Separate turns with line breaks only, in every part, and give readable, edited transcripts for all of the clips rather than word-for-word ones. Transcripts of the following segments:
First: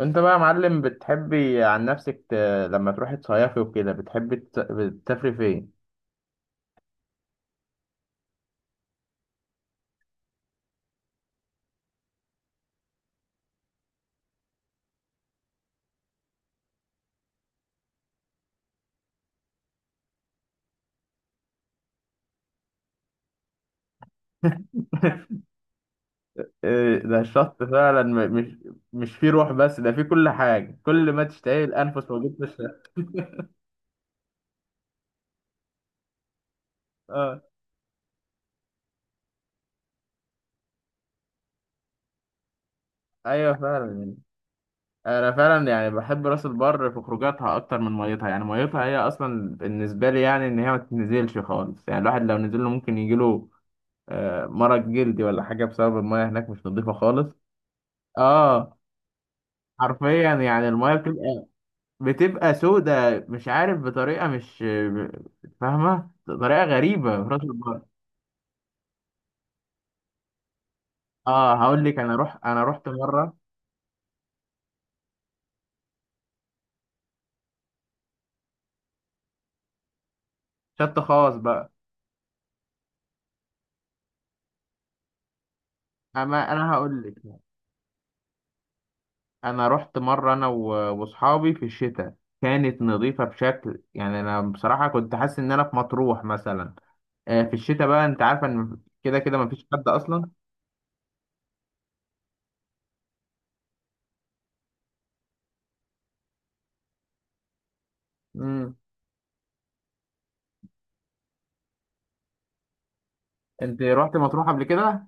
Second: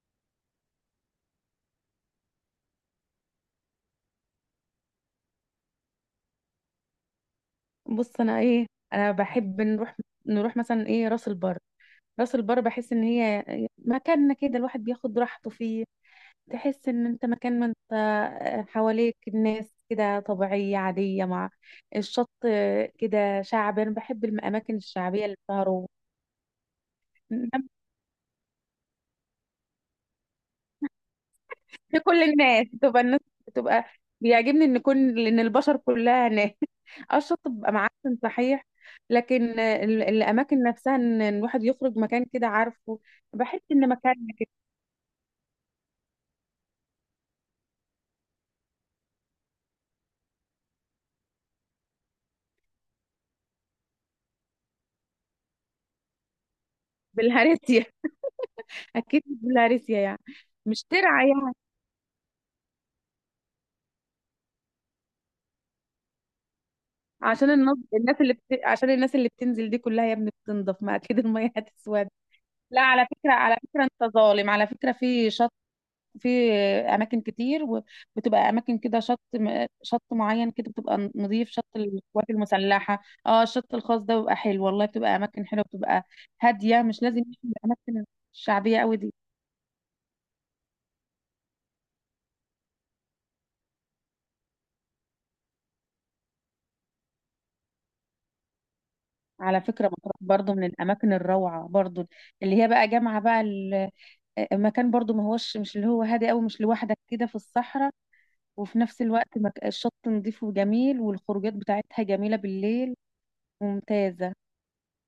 انت بقى يا معلم بتحبي عن نفسك ت... لما تروحي تصيفي وكده بتحبي تسافري فين؟
بص، انا انا بحب نروح مثلا راس البر. راس البر بحس ان هي مكاننا كده، الواحد بياخد راحته فيه. تحس ان انت مكان، ما انت آه، حواليك الناس كده طبيعية عادية مع الشط كده، شعب. انا بحب الاماكن الشعبية اللي بتهرب
إيه ده الشط فعلا، مش فيه روح، بس ده فيه كل حاجة، كل ما تشتهي الأنفس
لكل
موجود في
الناس،
الشط.
بتبقى الناس بتبقى بيعجبني ان كل ان البشر كلها ناس. اه
اه،
الشط بيبقى معفن صحيح، لكن الاماكن نفسها، ان الواحد يخرج مكان كده، عارفه؟
ايوه
بحس ان
فعلا.
مكان كده.
انا فعلا يعني بحب راس البر في خروجاتها اكتر من ميتها، يعني ميتها هي اصلا بالنسبه لي يعني ان هي ما تنزلش خالص، يعني الواحد لو نزل له ممكن يجيله مرض جلدي ولا حاجه بسبب الميه هناك مش نظيفه خالص.
بالهارسيا.
اه،
اكيد مش بالهارسيا يعني،
حرفيا يعني
مش
الميه
ترعى
بتبقى،
يعني.
بتبقى سودة، مش عارف بطريقه، مش فاهمه، طريقه غريبه في راس
عشان
البر.
عشان الناس اللي بتنزل دي كلها يا ابني بتنضف، ما اكيد الميه
اه، هقول لك،
هتسود.
انا روح، انا
لا
رحت
على
مره.
فكره، على فكره انت ظالم. على فكره في شط، في اماكن كتير، وبتبقى اماكن كده. شط معين كده
شط
بتبقى
خاص
نظيف، شط
بقى،
القوات المسلحه، اه الشط الخاص ده بيبقى حلو والله، بتبقى اماكن حلوه، بتبقى
اما انا
هاديه. مش
هقول
لازم
لك،
الاماكن الشعبيه قوي دي.
انا رحت مره انا واصحابي في الشتاء. كانت نظيفه بشكل، يعني انا بصراحه كنت حاسس ان انا في مطروح مثلا. في الشتاء بقى انت عارفه ان كده كده
على
مفيش
فكره
حد
مطروح
اصلا.
برضو من الاماكن الروعه برضو، اللي هي بقى جامعه بقى مكان برضو ما هوش، مش اللي هو هادي قوي مش لوحدك كده في الصحراء،
امم.
وفي نفس الوقت الشط نظيف وجميل، والخروجات بتاعتها جميله بالليل،
انت رحت
ممتازه.
مطروح قبل كده؟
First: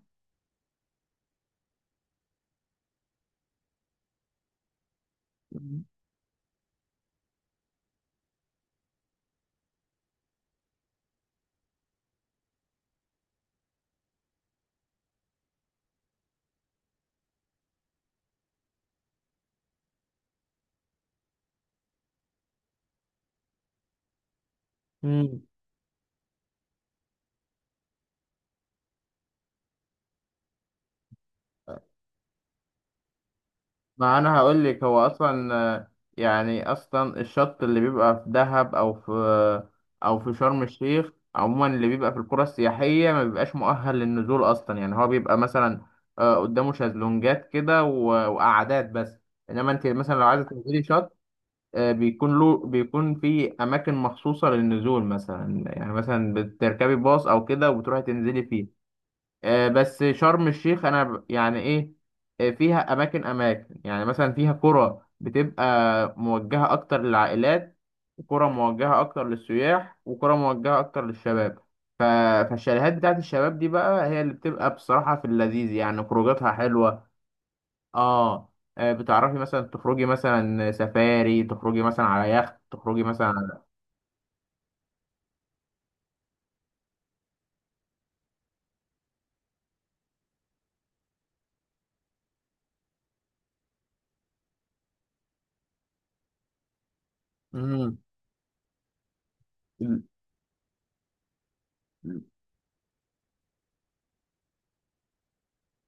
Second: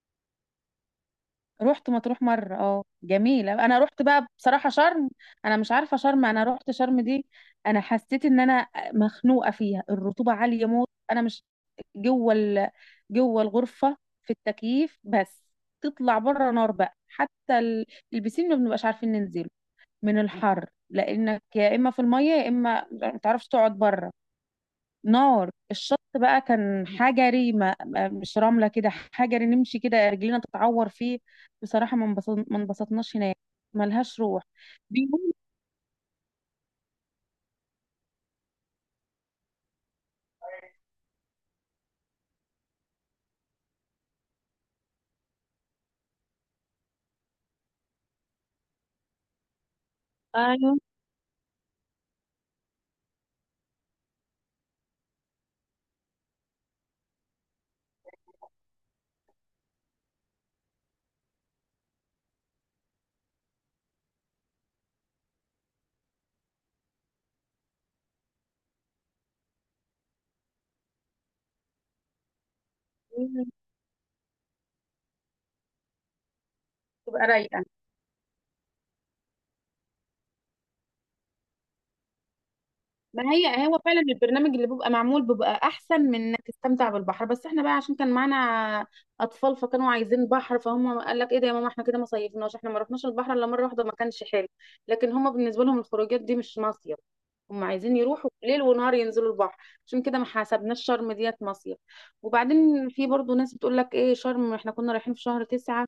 رحت مطروح مرة، اه جميلة. انا رحت بقى بصراحة شرم، انا مش عارفة شرم، انا رحت شرم دي انا حسيت ان انا مخنوقة فيها، الرطوبة عالية موت. انا مش جوه ال... جوه الغرفة في التكييف بس، تطلع بره نار بقى. البسين ما بنبقاش عارفين ننزله من الحر، لانك يا اما في المية يا اما ما تعرفش تقعد بره.
مم.
نار الشط بقى، كان حجري، مش رملة كده، حجري، نمشي كده رجلينا تتعور فيه. بصراحة ما انبسطناش هناك،
ما
ملهاش
انا
روح.
هقول لك، هو
بيقول
اصلا يعني اصلا الشط اللي بيبقى في دهب او في، او في شرم الشيخ عموما، اللي بيبقى في القرى السياحيه ما بيبقاش مؤهل للنزول اصلا، يعني هو بيبقى مثلا قدامه شازلونجات كده وقعدات بس. انما انت مثلا لو عايزه
ايوه.
تنزلي شط، بيكون له، بيكون في اماكن مخصوصه للنزول مثلا، يعني مثلا بتركبي باص او كده وبتروحي تنزلي فيه. بس شرم الشيخ انا يعني ايه، فيها اماكن، اماكن يعني مثلا فيها قرى بتبقى موجهه اكتر للعائلات، وقرى موجهه اكتر للسياح، وقرى موجهه اكتر للشباب. ف- فالشاليهات بتاعت
بيقولوا
الشباب دي بقى هي اللي بتبقى بصراحه في اللذيذ، يعني خروجاتها حلوه.
تبقى رايقة.
اه، بتعرفي مثلا تخرجي مثلا سفاري، تخرجي مثلا على يخت، تخرجي مثلا
ما
على...
هي هو فعلا البرنامج اللي بيبقى معمول بيبقى احسن من انك تستمتع بالبحر بس، احنا بقى عشان كان معانا اطفال، فكانوا عايزين بحر، فهم قال لك ايه ده يا ماما، احنا كده ما صيفناش، احنا ما رحناش البحر الا مره واحده، ما كانش حلو. لكن هم بالنسبه لهم الخروجات دي مش مصيف، هم عايزين
امم
يروحوا ليل ونهار ينزلوا البحر.
ال-
عشان كده ما حسبناش شرم ديت مصيف. وبعدين في برضو ناس بتقول لك ايه شرم، احنا كنا رايحين في شهر 9،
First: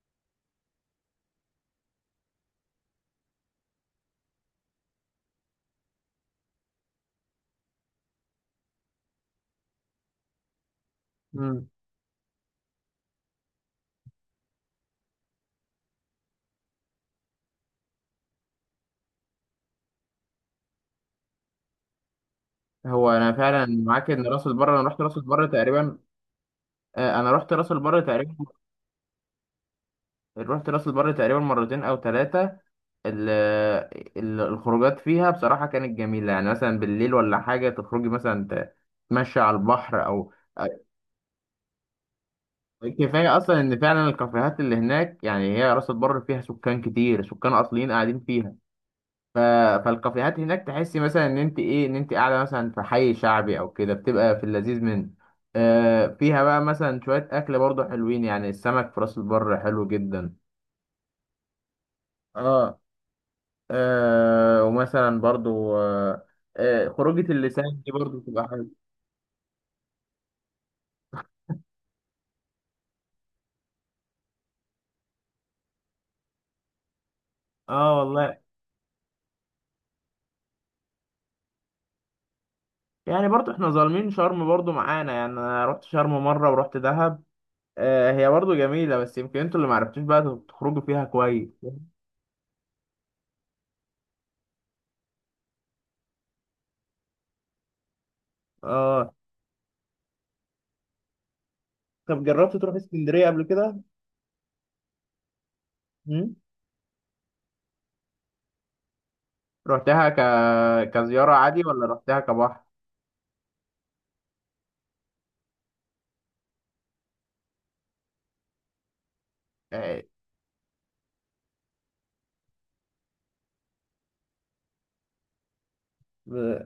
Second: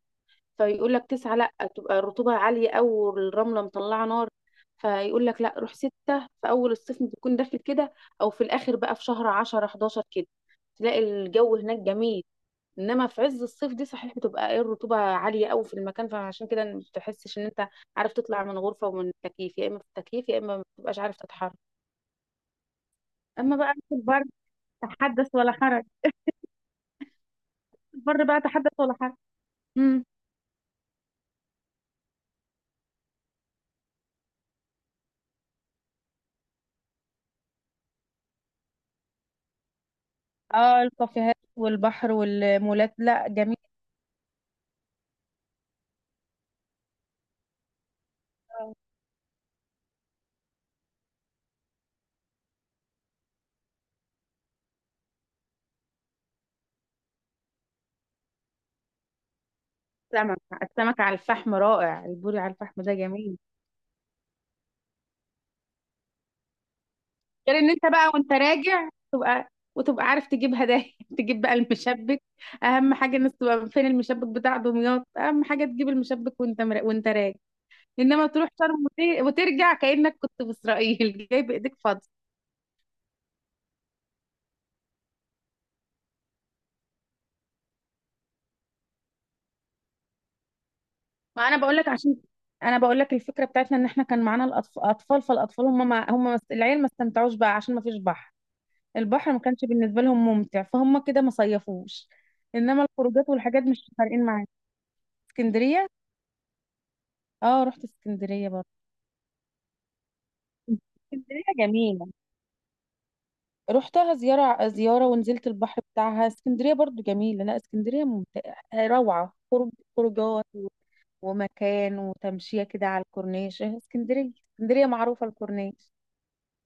فيقول لك 9 لا، تبقى الرطوبة عالية أوي والرملة مطلعة نار، فيقول لك لا روح 6 في أول الصيف بتكون داخل كده، أو في الآخر بقى في شهر 10 11 كده، تلاقي الجو
امم
هناك جميل. إنما في عز الصيف دي صحيح بتبقى إيه، الرطوبة عالية أوي في المكان، فعشان كده ما بتحسش إن أنت عارف تطلع من غرفة ومن التكييف، يا إما في التكييف يا إما ما بتبقاش عارف تتحرك.
هو انا
أما
فعلا
بقى في
معاك
البر،
ان راس البر، انا رحت راس
تحدث
البر
ولا حرج.
تقريبا، انا رحت راس البر
البر
تقريبا،
بقى تحدث ولا حرج. امم.
رحت راس البر تقريبا مرتين او ثلاثه. الخروجات فيها بصراحه كانت جميله، يعني مثلا بالليل ولا حاجه، تخرجي مثلا تمشي على البحر او...
اه الكافيهات والبحر والمولات، لا
كفايه
جميل.
اصلا ان فعلا الكافيهات اللي هناك، يعني هي راس البر فيها سكان كتير، سكان اصليين قاعدين فيها. ف... فالكافيهات هناك تحسي مثلا ان انت ايه، ان انت قاعده مثلا في حي شعبي او كده، بتبقى في اللذيذ منه. فيها بقى مثلا شويه اكل برضه حلوين، يعني السمك في راس البر حلو جدا.
السمك، السمك على الفحم رائع، البوري على
اه.
الفحم ده جميل.
آه، ومثلا برضو آه، آه خروجة
غير ان
اللسان
انت
دي
بقى
برضو
وانت
تبقى حلوة.
راجع تبقى عارف تجيب هدايا. تجيب بقى المشبك، اهم حاجه الناس تبقى فين، المشبك بتاع دمياط، اهم حاجه تجيب المشبك وانت راجع.
اه
انما
والله.
تروح شرم وترجع كانك كنت في اسرائيل، جاي بايديك فاضيه.
يعني برضو احنا ظالمين شرم برضو معانا، يعني انا رحت شرم مرة ورحت دهب، آه هي برضو جميلة بس يمكن انتوا اللي معرفتوش بقى تخرجوا فيها
ما
كويس.
انا بقول لك عشان انا بقول لك الفكره بتاعتنا ان احنا كان معانا الاطفال اطفال، فالاطفال هم ما... هم ما... العيال ما استمتعوش بقى عشان ما فيش بحر،
اه.
البحر ما كانش بالنسبة لهم ممتع، فهم كده ما صيفوش.
طب جربت تروح
انما الخروجات
اسكندرية قبل
والحاجات
كده؟
مش فارقين معايا. اسكندرية؟
مم؟
اه رحت اسكندرية برضه.
رحتها كزيارة
اسكندرية
عادي ولا
جميلة،
رحتها كبحر؟
رحتها زيارة زيارة ونزلت البحر بتاعها. اسكندرية برضو جميلة، لا اسكندرية ممتعة، روعة، خروج، خروجات و- ومكان وتمشية كده على الكورنيش، إيه اسكندرية، اسكندرية معروفة الكورنيش.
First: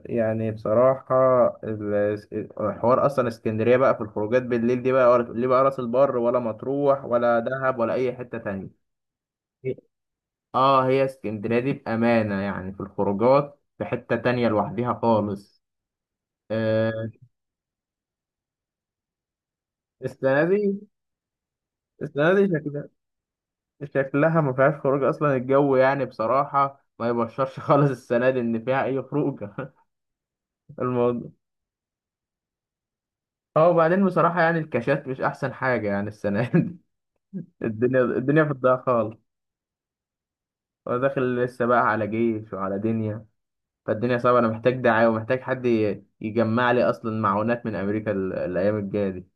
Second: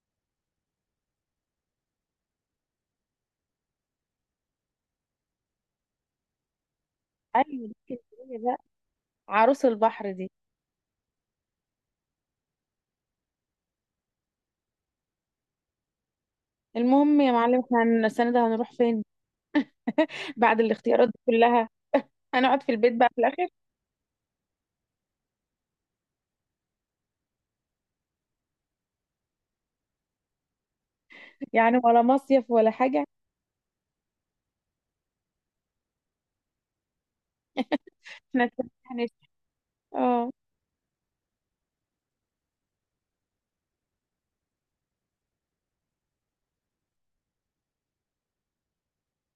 يعني بصراحة ال- الحوار أصلا اسكندرية بقى في الخروجات بالليل دي بقى، ولا ليه بقى راس البر ولا مطروح ولا
ايوه دي
دهب ولا أي حتة
اسكندرية بقى،
تانية.
عروس البحر دي.
اه، هي اسكندرية دي بأمانة يعني في الخروجات في حتة تانية لوحديها خالص. آه.
المهم يا معلم احنا السنة ده هنروح فين؟
السنة
بعد
دي
الاختيارات دي كلها
السنة دي
هنقعد في
شكلها،
البيت بقى في الاخر،
شكلها ما فيهاش خروج أصلا. الجو يعني بصراحة ما يبشرش خالص السنة دي إن فيها أي خروجة. الموضوع.
يعني ولا مصيف ولا حاجه.
اه، وبعدين بصراحة يعني الكاشات مش أحسن حاجة يعني السنة دي. الدنيا في
احنا
الضياع
هنس،
خالص.
اه.
داخل لسه بقى على جيش وعلى دنيا، فالدنيا صعبة. أنا محتاج دعاية ومحتاج حد يجمع لي أصلا معونات من أمريكا الأيام الجاية دي.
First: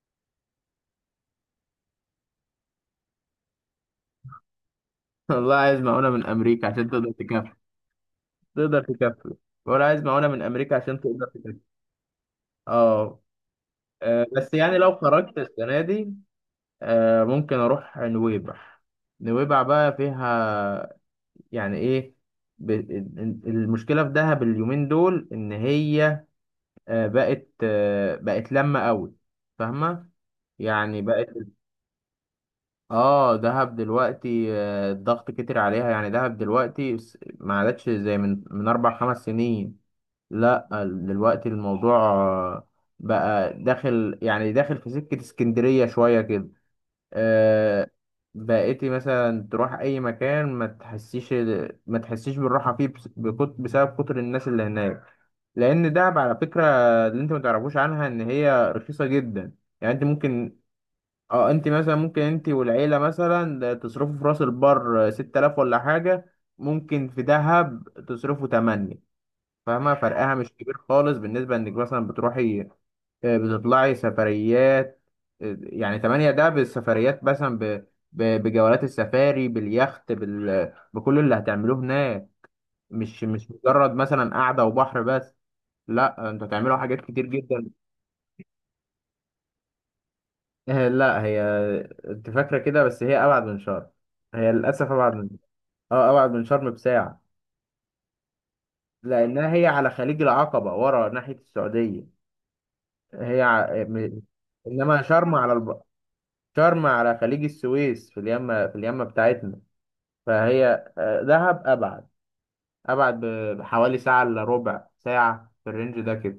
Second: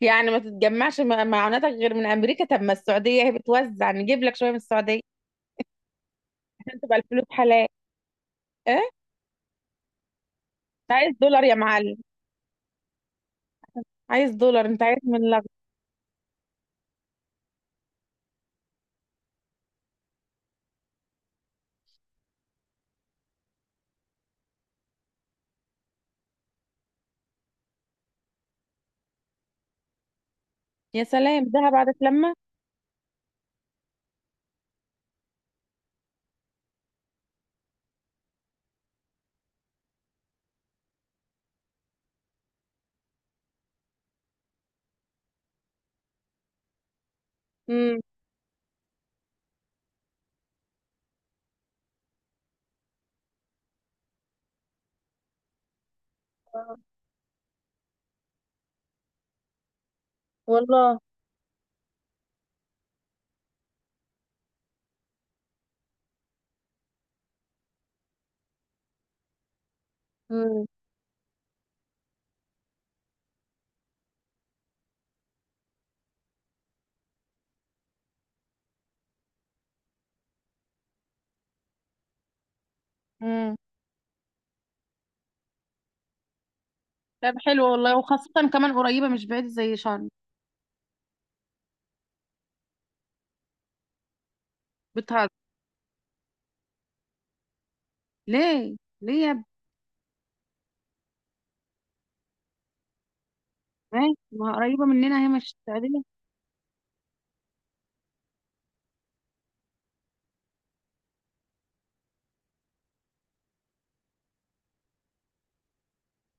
يعني ما معوناتك غير من امريكا، طب ما السعوديه هي بتوزع، نجيب لك شويه من السعوديه
والله عايز معونة من أمريكا
عشان
عشان
تبقى
تقدر
الفلوس
تكفي،
حلال. ايه
تقدر
أنت
تكفي، ولا عايز معونة من أمريكا عشان
عايز
تقدر
دولار يا
تكفي.
معلم؟
أه.
عايز
بس
دولار،
يعني
انت
لو
عايز من
خرجت
لغ.
السنة دي، ممكن أروح نويبع. نويبع بقى فيها يعني إيه، المشكلة في دهب اليومين دول إن هي بقت، بقت لما قوي، فاهمة، يعني
يا
بقت...
سلام دهب بعد لما.
اه، دهب دلوقتي الضغط كتر عليها، يعني دهب دلوقتي ما عادتش زي من 4 5 سنين. لا دلوقتي الموضوع بقى داخل، يعني داخل في سكة اسكندرية شوية كده. آه.
امم.
بقيتي مثلا تروح اي مكان ما تحسيش، ما تحسيش بالراحة فيه، بسبب كتر الناس اللي هناك. لان دهب على فكرة، اللي انت ما تعرفوش عنها، ان هي رخيصة جدا، يعني انت ممكن...
والله.
اه، انت مثلا ممكن انت والعيلة مثلا تصرفوا في راس البر 6000 ولا حاجة، ممكن في دهب تصرفوا تمانية. فاهمة فرقها مش
امم.
كبير خالص بالنسبة انك مثلا بتروحي بتطلعي سفريات. يعني تمانية ده بالسفريات، مثلا بجولات السفاري، باليخت، بكل اللي هتعملوه هناك. مش
امم.
مجرد مثلا قعدة وبحر بس. لا، انتوا هتعملوا حاجات كتير
طب
جدا.
حلو والله، وخاصه كمان قريبه مش بعيده زي شرم.
لا هي، انت فاكرة كده بس هي أبعد من شرم. هي للأسف
بتهزر؟
أبعد. اه، ابعد من شرم بساعة.
ليه ليه يا ابني؟
لانها هي على خليج العقبة ورا ناحية السعودية، هي ع...
ماشي،
م...
ما هي قريبه
انما
مننا، هي
شرم على
مش السعوديه.
شرم على خليج السويس، في اليمة، في اليمة بتاعتنا، فهي دهب ابعد، ابعد بحوالي ساعة الا ربع ساعة في الرينج ده كده.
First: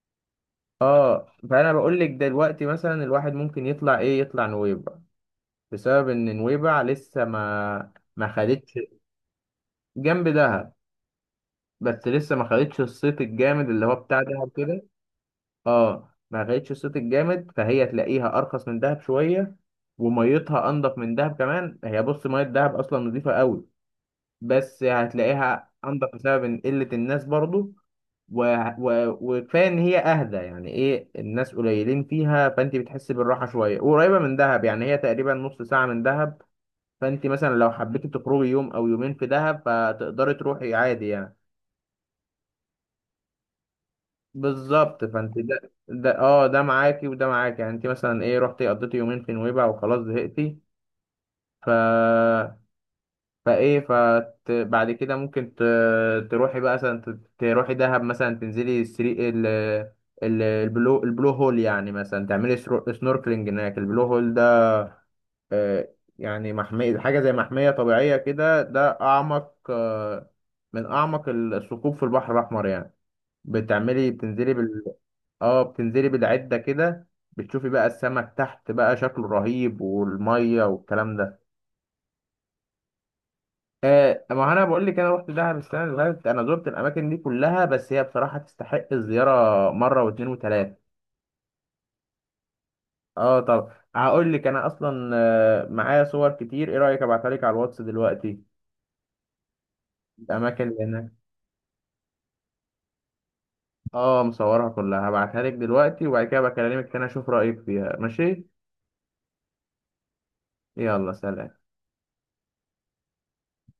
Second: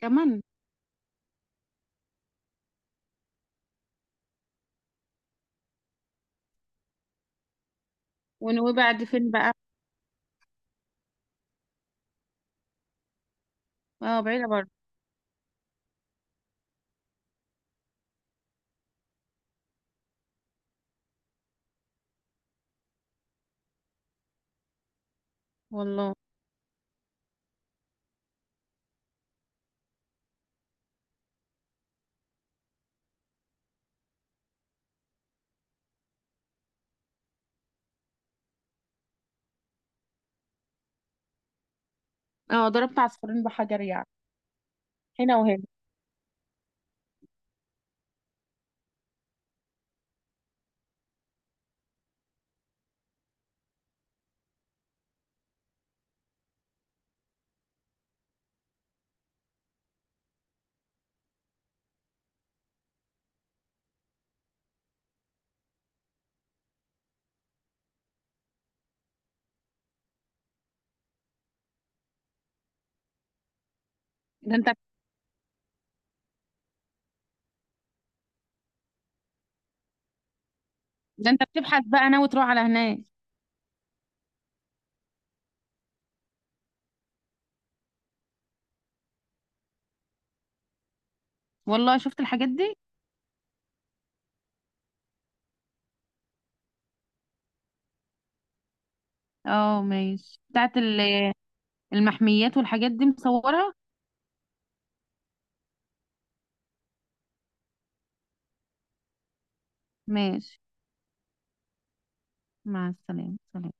كمان.
اه، فانا بقول لك دلوقتي مثلا الواحد ممكن يطلع ايه، يطلع نويبع، بسبب ان نويبع لسه ما خدتش،
ونويبع دي فين بقى؟
جنب دهب، بس لسه ما خدتش الصيت الجامد اللي هو
اه
بتاع
بعيدة
دهب
برضه.
كده. اه، ما خدتش الصيت الجامد، فهي تلاقيها ارخص من دهب شويه، وميتها انضف من دهب كمان. هي بص، ميه دهب اصلا نظيفه قوي بس هتلاقيها انضف
والله.
بسبب إن قله الناس برضو، و... وكفايه ان هي اهدى، يعني ايه، الناس قليلين فيها، فانت بتحسي بالراحه شويه. قريبه من دهب، يعني هي تقريبا نص ساعه من دهب، فانت مثلا لو حبيتي تخرجي يوم او يومين في دهب فتقدري تروحي عادي يعني.
اه ضربت عصفورين بحجر يعني،
بالظبط، فانت
هنا وهنا.
ده اه ده معاكي وده معاكي، يعني انت مثلا ايه، رحتي قضيتي يومين في نويبع وخلاص زهقتي، ف بعد كده ممكن تروحي بقى مثلا تروحي دهب، مثلا تنزلي السري البلو هول، يعني مثلا تعملي سنوركلينج هناك. البلو هول ده يعني محمية، حاجة زي محمية طبيعية كده، ده أعمق من أعمق الثقوب في البحر الأحمر يعني. بتعملي، بتنزلي،
ده انت،
اه، بتنزلي بالعدة كده، بتشوفي بقى السمك تحت بقى شكله رهيب والمية والكلام
ده
ده.
انت بتبحث بقى ناوي تروح على هناك.
آه، ما انا بقول لك انا رحت دهب السنة اللي فاتت، انا زرت الاماكن دي كلها بس هي بصراحة تستحق الزيارة مرة واتنين وتلاتة.
والله شفت الحاجات دي.
اه، طب هقول لك انا اصلا معايا صور كتير، ايه رأيك ابعتها لك على الواتس دلوقتي،
اه ماشي،
الاماكن
بتاعت
اللي هناك.
المحميات والحاجات دي مصورها؟
اه، مصورها كلها، هبعتها لك دلوقتي وبعد كده بكلمك تاني اشوف رأيك فيها، ماشي.
ماشي.
يلا سلام.
مع السلامة، سلام.